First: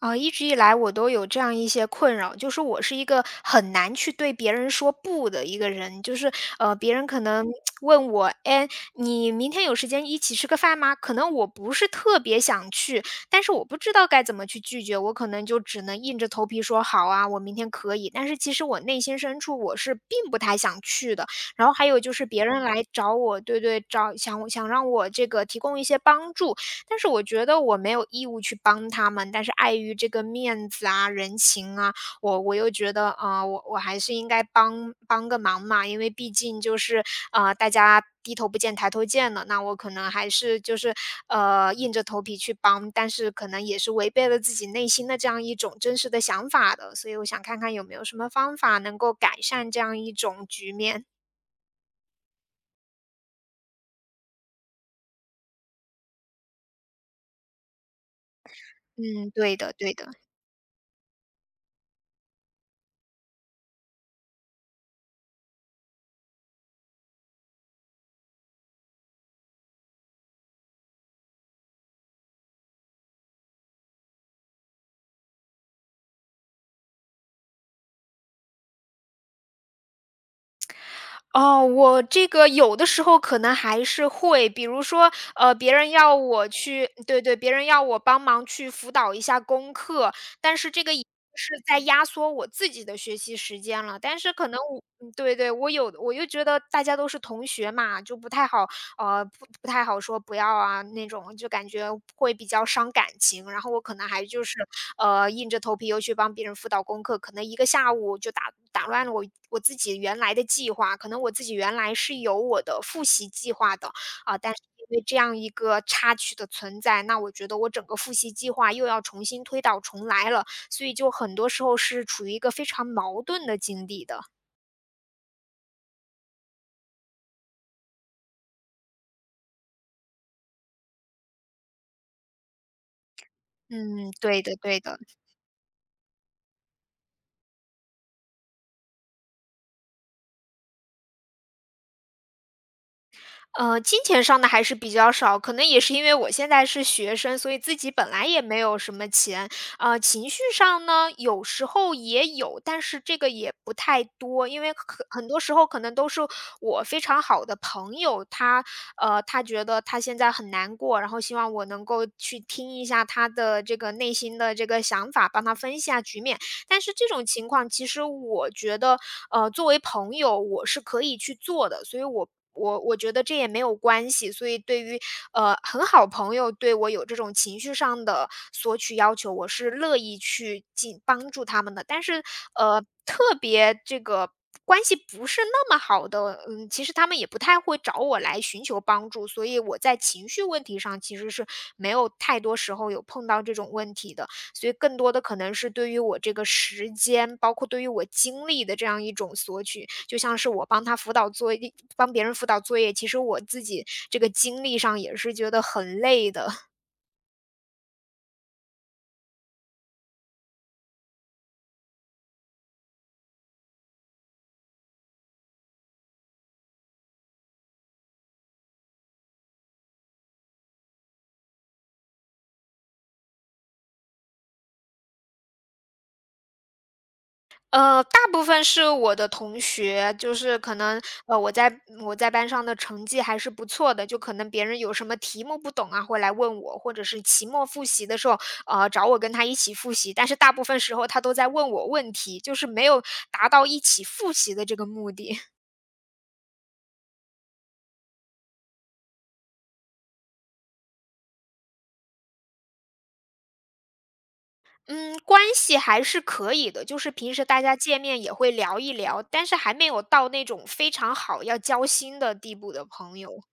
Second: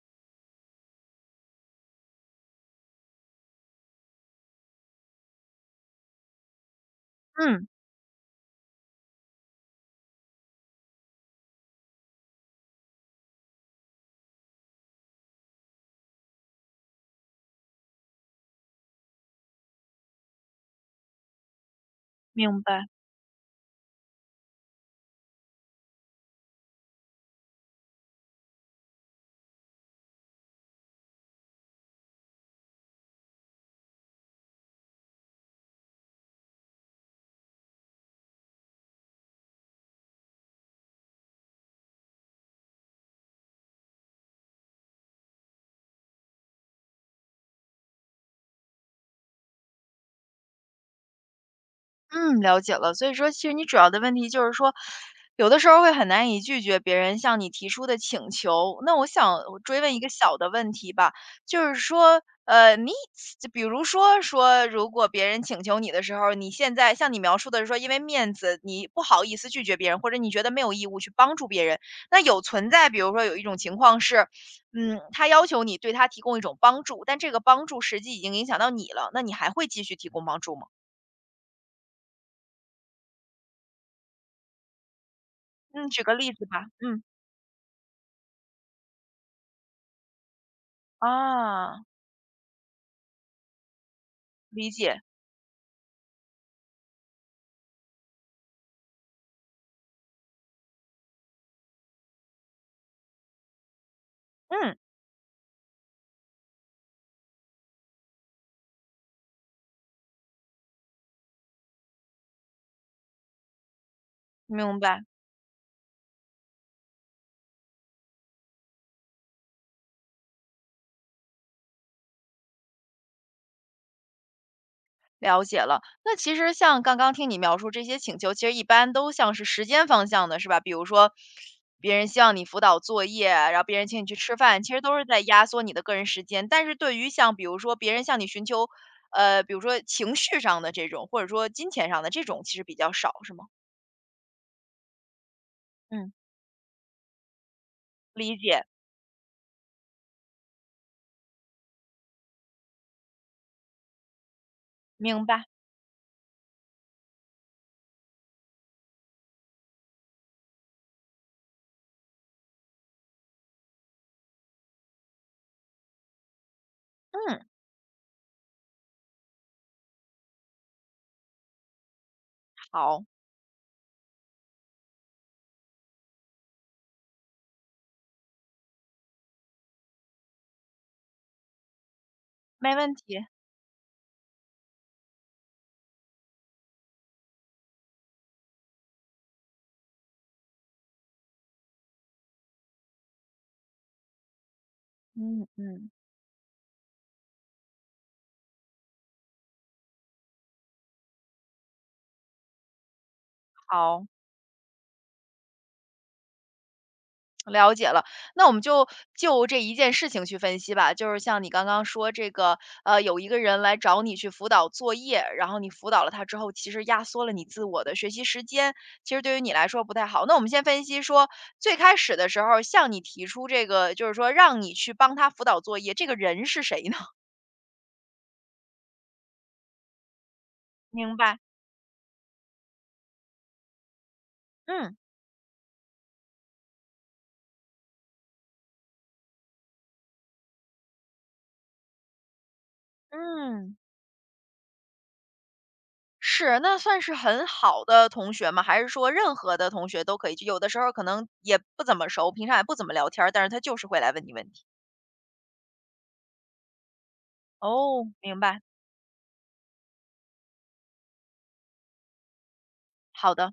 啊，一直以来我都有这样一些困扰，就是我是一个很难去对别人说不的一个人，就是别人可能嗯，问我，哎，你明天有时间一起吃个饭吗？可能我不是特别想去，但是我不知道该怎么去拒绝，我可能就只能硬着头皮说好啊，我明天可以。但是其实我内心深处我是并不太想去的。然后还有就是别明人来白。找我，对对，想让我这个提供一些帮助，但是我觉得我没有义务去帮他们，但是碍于这个面子啊、人情啊，我又觉得啊，我还是应该帮个忙嘛，因为毕竟就是，大家低头不见抬头见了，那我可能还是就是，硬着头皮去帮，但是可能也是违背了自己内心的这样一种真实的想法的，所以我想看看有没有什么方法能够改善这样一种局面。嗯，了解了。所以说，其实你主要的问题就是说，有的时候会很难以拒绝别人向你提出的请求。那我嗯，想对我的追问对一个的。小的问题吧，就是说，你就比如说，如果别人请求你的时候，你现在像你描述的是说，因为面子，你不好意思拒绝别人，或者你觉得没有义务去帮助别人。那有存在，比如说有一种情况是，他要求你对他提供一种帮助，但这个帮助实际已经影响到你了，那你还会继续提供帮助吗？哦，我这个有的时候可能还是会，比如说，别嗯，人举个要例子我吧。去嗯，对对，别人要我帮忙去辅导一下功课，但是这个也是在啊，压缩我自己的学习时间了。但是可能理我解。对对，我又觉得大家都是同学嘛，就不太好不太好说不要啊那种，就感觉会比较伤感情。然后我可能还就是，嗯，硬着头皮又去帮别人辅导功课，可能一个下午就打乱了我自己原来的计划。可能我自己原来是有我的复习计划的，啊，但是明因白，为这样一个插曲的存在，那我觉得我整个复习计划又要重新推倒重来了，所以就很多时候是处于一个非常矛盾的境地的。了解了。那其实像刚刚听你描述这些请求，其实一般都像是时间方向的，是吧？比如说，别人希望你辅导作业，然后别人请你嗯，去吃对的饭，其对实都的。是在压缩你的个人时间。但是对于像比如说别人向你寻求，比如说情绪上的这种，或者说金钱上的这种，其实比较少，是吗？金钱上的还是比较少，可能也是因嗯，为我现在是学生，所以自己本来理也没解，有什么钱。情绪上呢，有时候也有，但是这个也不太多，因为明很多白。时候可能都是我非常好的朋友，他他觉得他现在很难过，然后希望我能够去听一下他的这个内心的这个想法，帮他分析一下局面。但是这种嗯，情况其实我觉得，作为朋友我是可以去做的，所以我好，觉得这也没有关系。所以对于，很好朋友对我有这种情绪上的索取要求，我是乐意去帮助他们的。但是，没呃，问特题。别这个关系不是那么好的，其实他们也不太会找我来寻求帮助，所以我在情绪问题上其实是没有太多时候有碰到这种问题的。所以更多的可嗯能是嗯，对于我这个时间，包括对于我精力的这样一种索取。就像是我帮他辅导作业帮别人辅导作业，其实我自己好。这个精力上也是觉得很累的。了解了，那我们就这一件事情去分析吧。就是像你刚刚说这个，有一个人来找你去辅导作业，然后你辅导了他之后，其实压缩了你自我的学习时间，其实对于你来说不太好。那我们先分析说，最开始的时候向你提出这个，就是说让你去帮他辅导作业，这个人是谁呢？大部分是我的同学，就是可能，明白。呃，我在我在班上的成绩还是不错的，就可能别人有嗯什么题目不懂啊，会来问我，或者是期末复习的时候，找我跟他一起复习。但是大部分时候他都在问我问题，就是没有达到嗯。一起复习的这个目的。是，那算是很好的同学吗？还是说任何的同学都可以？就有的时候可能也不怎么熟，平常也不怎么聊天儿，但是他就是会来问你问题。嗯，关系还是可以的，就是平时大家见哦，面也明会白，聊一聊，但是还没有到那种非常好要交心的地步的朋好友。的，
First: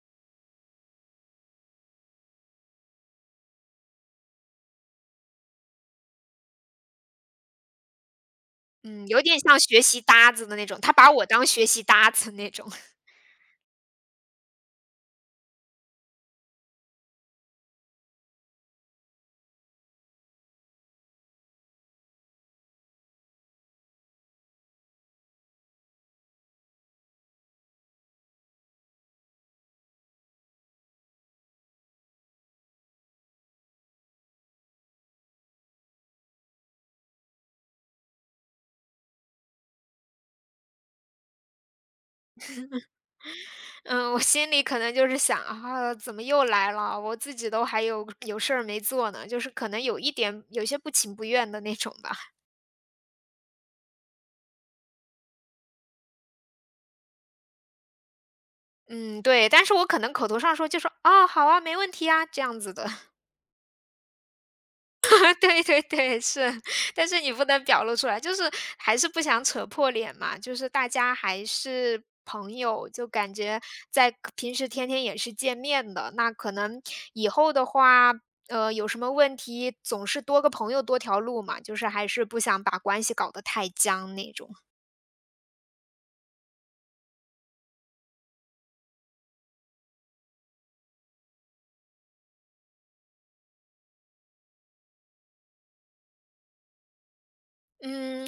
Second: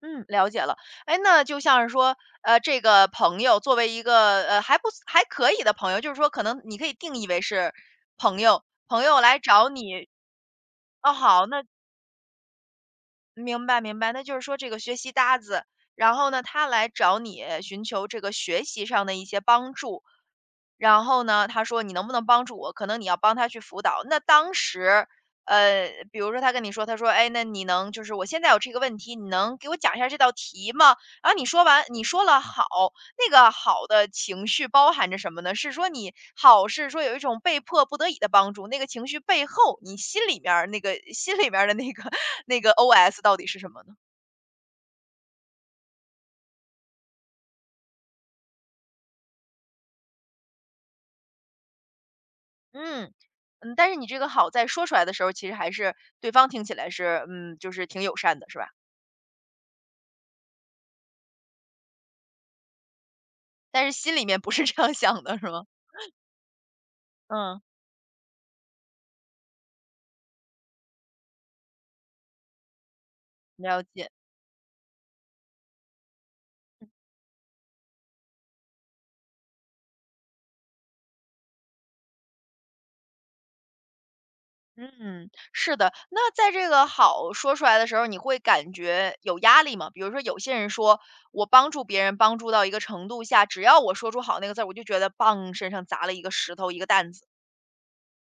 嗯，了解了。哎，那就像是说，这个朋友作为一个还不还可以的朋友，就是说可能你可以定义为是朋友，朋嗯，友有来点像找学习你，搭子的那种，他把哦，我好，当那学习搭子那种。明白明白，那就是说这个学习搭子，然后呢，他来找你寻求这个学习上的一些帮助。然后呢，他说：“你能不能帮助我？可能你要帮他去辅导。”那当时，比如说他跟你说，他说：“哎，那你能就是我现在有这个问题，你能给我讲一下这道题吗？”然后你说完，你说了好，那个好的情绪包含着什么呢？是说你好是说有一种被迫不得已的帮助，那个情绪背后，你心里面儿的那个 那个 OS 到底是什 么呢？嗯，我心里可能就是想啊，怎么又来了？我自己都还有事儿没做呢，就是可能有一点有些不情不愿的那种吧。嗯。嗯，但是你这个好在说出来的时候，其实还是对方听起来是，嗯，就是挺友善的，是吧？嗯，对，但是我可能口头上说就说啊，好啊，没问题啊，这样子的。但是心里面不是这样想的，是吗？对对对，是，但是你不嗯，能表露出来，就是还是不想扯破脸嘛，就是大家还是朋友，就感觉了解。在平时天天也是见面的，那可能以后的话，有什么问题总是多个朋友多条路嘛，就是还是不想把关系搞得太僵那种。嗯，是的。那在这个好说出来的时候，你会感觉有压力吗？比如说有些人说我帮助别人帮助到一个程度下，只要我说出好那个字儿，我就觉得棒，身上砸了一个石头，一个担子。嗯，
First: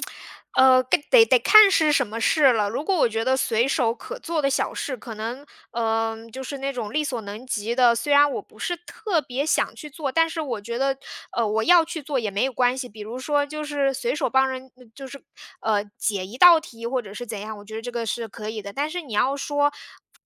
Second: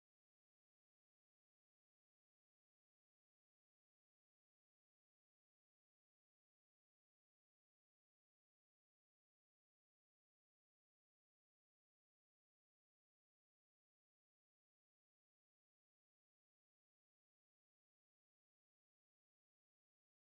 跟得看是什么事了。如果我觉得随手可做的小事，可能，就是那种力所能及的，虽然我不是特别想去做，但是我觉得，我要去做也没有关系。比如说，就是随手帮人，就是，解一道题或者是怎样，我觉得这个是可以的。但是你要说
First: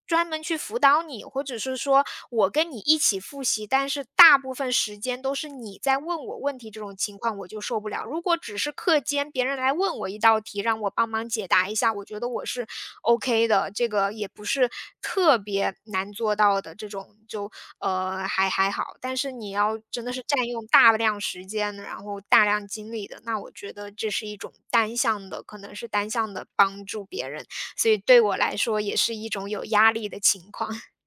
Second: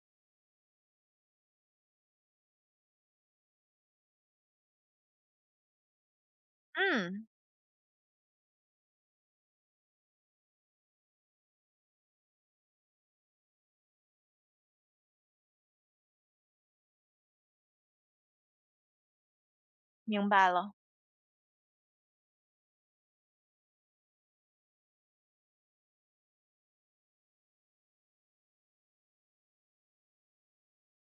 专门去辅导你，或者是说我跟你一起复习，但是大部分时间都是你在问我问题，这种情嗯，况我就受不了。如果只是课间别人来问我一道题，让我帮忙解答一下，我觉得我是 OK 的，这个也不是特别难做到的，这种就还好。但是你要真的是明占白用了。大量时间，然后大量精力的，那我觉得这是一种单向的，可能是单向的帮助别人。所以对我来说也是一种有压力的情况。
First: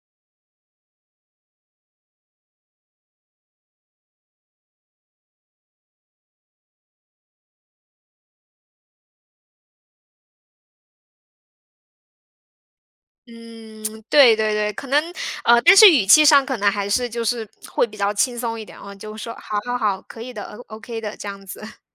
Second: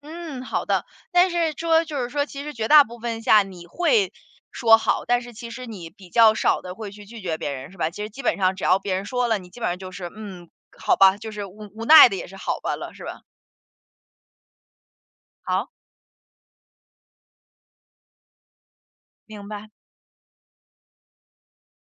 嗯，好的。但是就是说，其实绝大部分下你会说好，但是其实你比较少的会去拒绝别人，是吧？其实基本上只要别人说了，你基本上就是嗯，好吧，就是无奈的也是好吧了，是吧？嗯，对对对，可能好，但是语气上可能还是就是会比较轻松一点哦，就说明好白。好好，可以的，OK 的这样子。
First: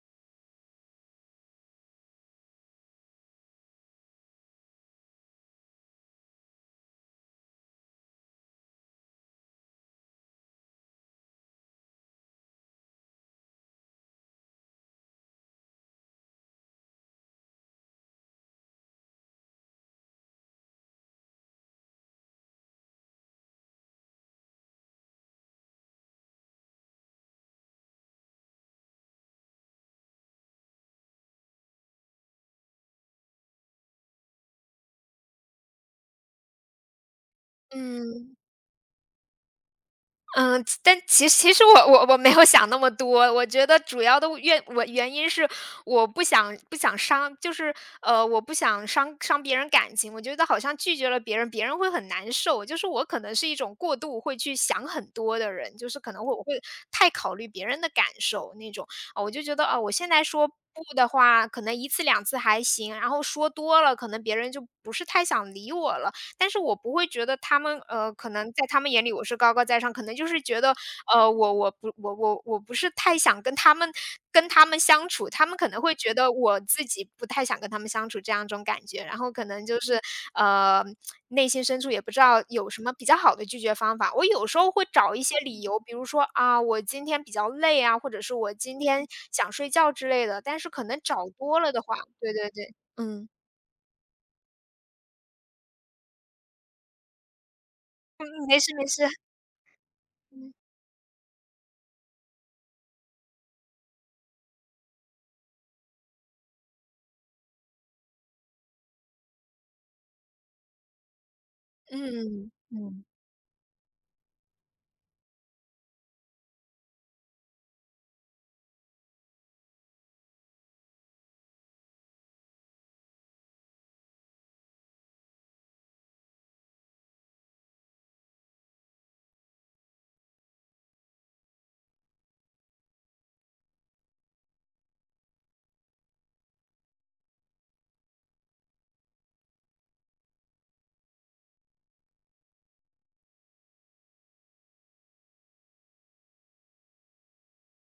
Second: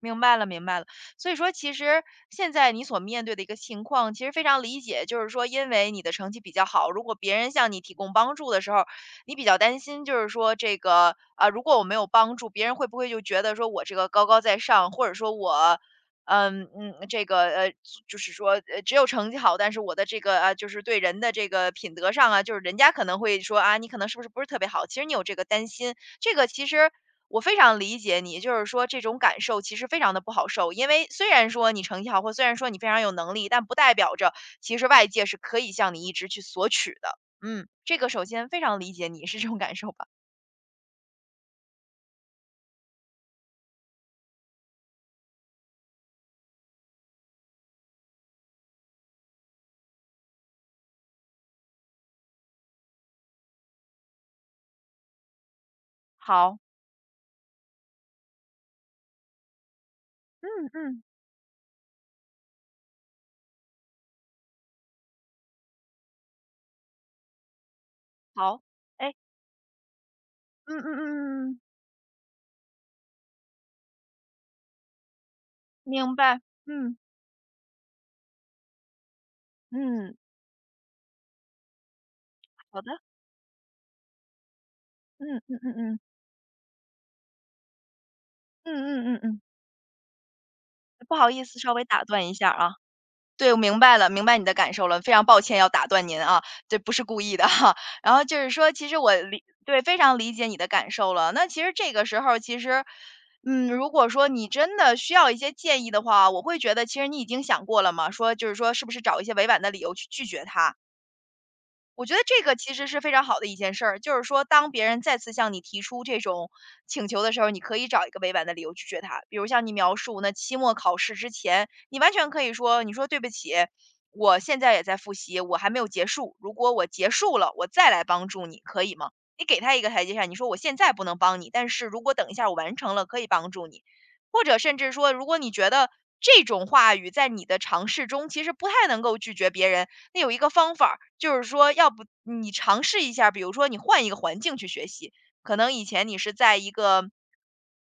明白了，明白了。所以说，其实现在你所面对的一个情况，其实非常理解。就是说，因为你的成绩比较好，如果别人向你提供帮助的时候，你比较担心，就是说这个啊、如果我没有帮助，别人会不会就觉得说我这个高高在上，或者说我，嗯嗯，就是说只有成绩好，但是我的就是对人的这个品德上啊，就是人家可能会说啊，你可能是不是特别好？其实你有这个担心，这个其实我非常理解你，就是说这种感受其实非常的不好受，因为虽然说你成绩好，或虽然说你非常有能力，但不代表着其实外界是可以向你一直去索取的。嗯，这个首嗯。先非常理解你是这种感受吧。嗯，其但其其实我没有想那么多，我觉得主要的原因是我不想伤，就是我不想伤别人感情。我觉得好像拒绝了别人，别人会很难受。就是我可能是一种过度会去想很多的人，就是可能我好，会太考虑别人的感受那种。啊，我就觉得啊，我现在嗯说不嗯，的话，可能一次两次还行，然后说多了，可能别人就不是太想理我了。但是我不会觉得他们，可能好，在他们眼哎，里我是高高在上，可能就是觉得，嗯嗯嗯我嗯，我不我我我不是太想跟他们跟他们相处，他们可能会觉明得白，我自嗯己不太想跟他们相处这样一种感觉，然后可能就是，嗯，嗯，呃，内心深处也不知道有好什的，么比较好的拒绝方法。我有时候会找一嗯些嗯理嗯由，比嗯如说啊，我今天比较累啊，或者是我今嗯天嗯嗯嗯，想睡觉之类的，但是可能不找好意思，多稍了的微话，打断对一下对啊。对，嗯，对，我明白了，明白你的感受了，非常抱歉要打断您啊，这不是故意的哈。然后嗯，就是没说，事没其实事，我理对，非常理解你嗯的感受了。那其实这个时候，其实，嗯，如果说你真的需要一些建议的话，我会觉得其实你已经想过了嘛，说，是不是找一些委婉的理由去拒绝他？我觉得这嗯个其实是嗯。非常好的一件事儿，就是说，当别人再次向你提出这种请求的时候，你可以找一个委婉的理由拒绝他。比如像你描述那期末考试之前，你完全可以说：“你说对不起，我现在也在复习，我还没有结束。如果我结束了，我再来帮助你，可以吗？”你给他一个台阶下，你说：“我现在不能帮你，但是如果等一下我完成了，可以帮助你。”或者甚至说，如果你觉得这种话语在你的尝试中其实不太能够拒绝别人，那有一个方法儿就是说要不你尝试一下儿比如说你换一个环境去学习，可能以前你是在一个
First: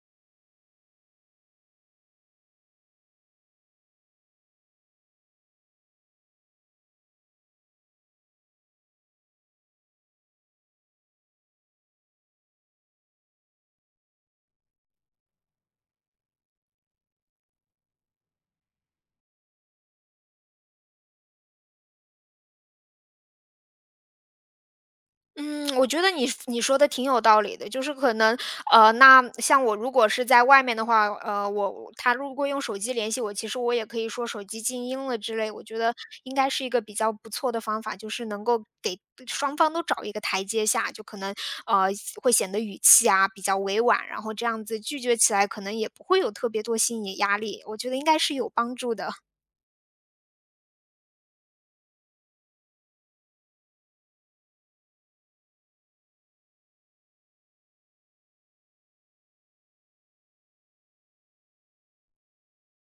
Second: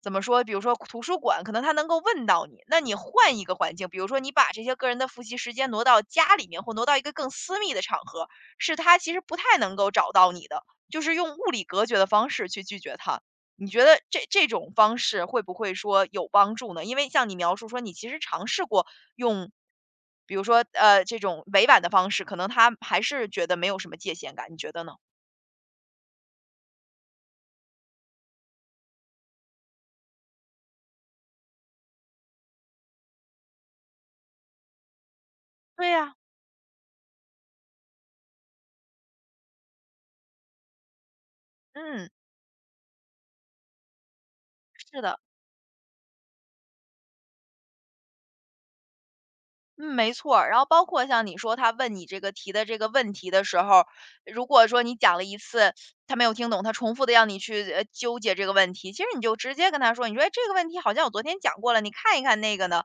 怎么说，比如说图书馆，可能他能够问到你，那你换一个环境，比如说你把这些个人的复习时间挪到家里面，或挪到一个更私密的场合，是他其实不太能够找到你的，就是用物理隔绝的方式去拒绝他。你觉得这种方式会不会说有帮助呢？因为像你描述说你其实尝试过用，比如说这种委婉的方式，可能他还是觉得没有什么界限感，你觉得呢？嗯，我觉得你说的挺有道理的，就是可能，那像我如果是在外面的话，他如果用手机联系我，其实我也可以说手机静音了之类，我觉对得呀、应该是一个比较不错的方法，就是能够给双方都找一个台阶下，就可能呃嗯，会显得语气啊比较委婉，然后这样子是拒绝的。起来可能也不会有特别多心理压力，我觉得应该是有帮助的。嗯，没错儿。然后包括像你说他问你这个提的这个问题的时候，如果说你讲了一次，他没有听懂，他重复的让你去，纠结这个问题，其实你就直接跟他说，你说：“哎，这个问题好像我昨天讲过了，你看一看那个呢。”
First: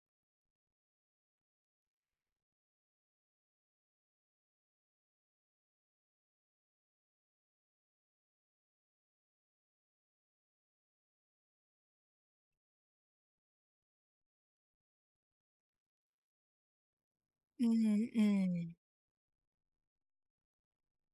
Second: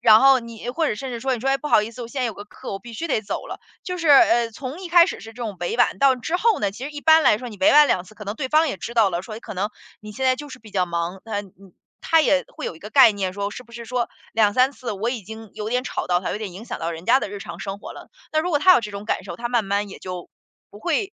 然后你或者甚至说，你说：“哎，不好意思，我现在有个课，我必须得走了。”就是，从一开始是这种委婉，到之后呢，其实一般来说你委婉两次，可能对方也知道了，说哎可能你现在就是比较忙，他也会有一个概念说，是不是说两三次我已经有点吵到他，有点影响到人家的日常生活了。嗯那如果他嗯。有这种感受，他慢慢也就不会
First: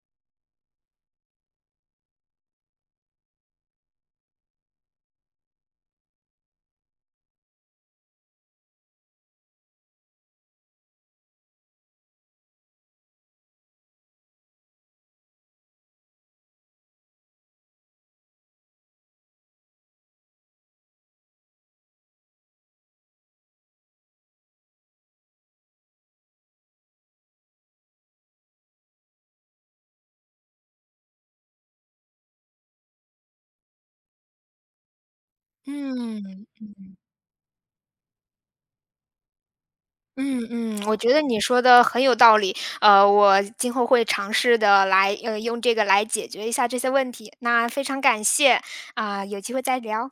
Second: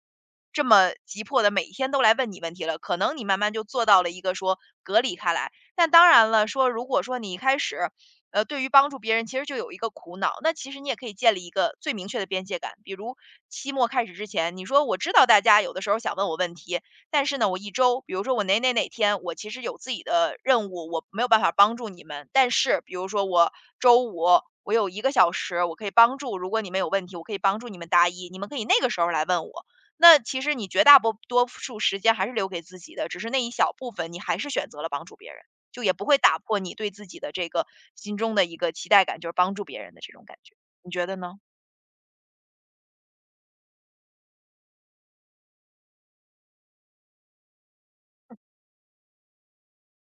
这么急迫的每一天都来问你问题了。可能你慢慢就做到了一个说隔离开来。但当然了，说如果说你一开始，对于帮助别人其实就有一个苦恼，那其实你也可以建立一个最明确的边界感。比如期末开始之前，你说我知道大家有的时候想问我问题，但是呢，我一周，比如说我哪哪哪天，我其实有自己的任务，我没有办法帮助你们。但是，比如说我周五我有1个小时，我可以帮助，如果你们有问题，我可以帮助你们答疑，你们可以那个时候来问我。那其实你绝大多数时间还是留给自己的，只是那一小部分你还是选择了帮助别人，就也不会打嗯。破你对自己的这个心中的一个期待感，就是帮助别人的这种感嗯觉。嗯，你我觉觉得得呢？你说的很有道理，我今后会尝试的来，用这个来解决一下这些问题。那非常感谢，啊、有机会再聊。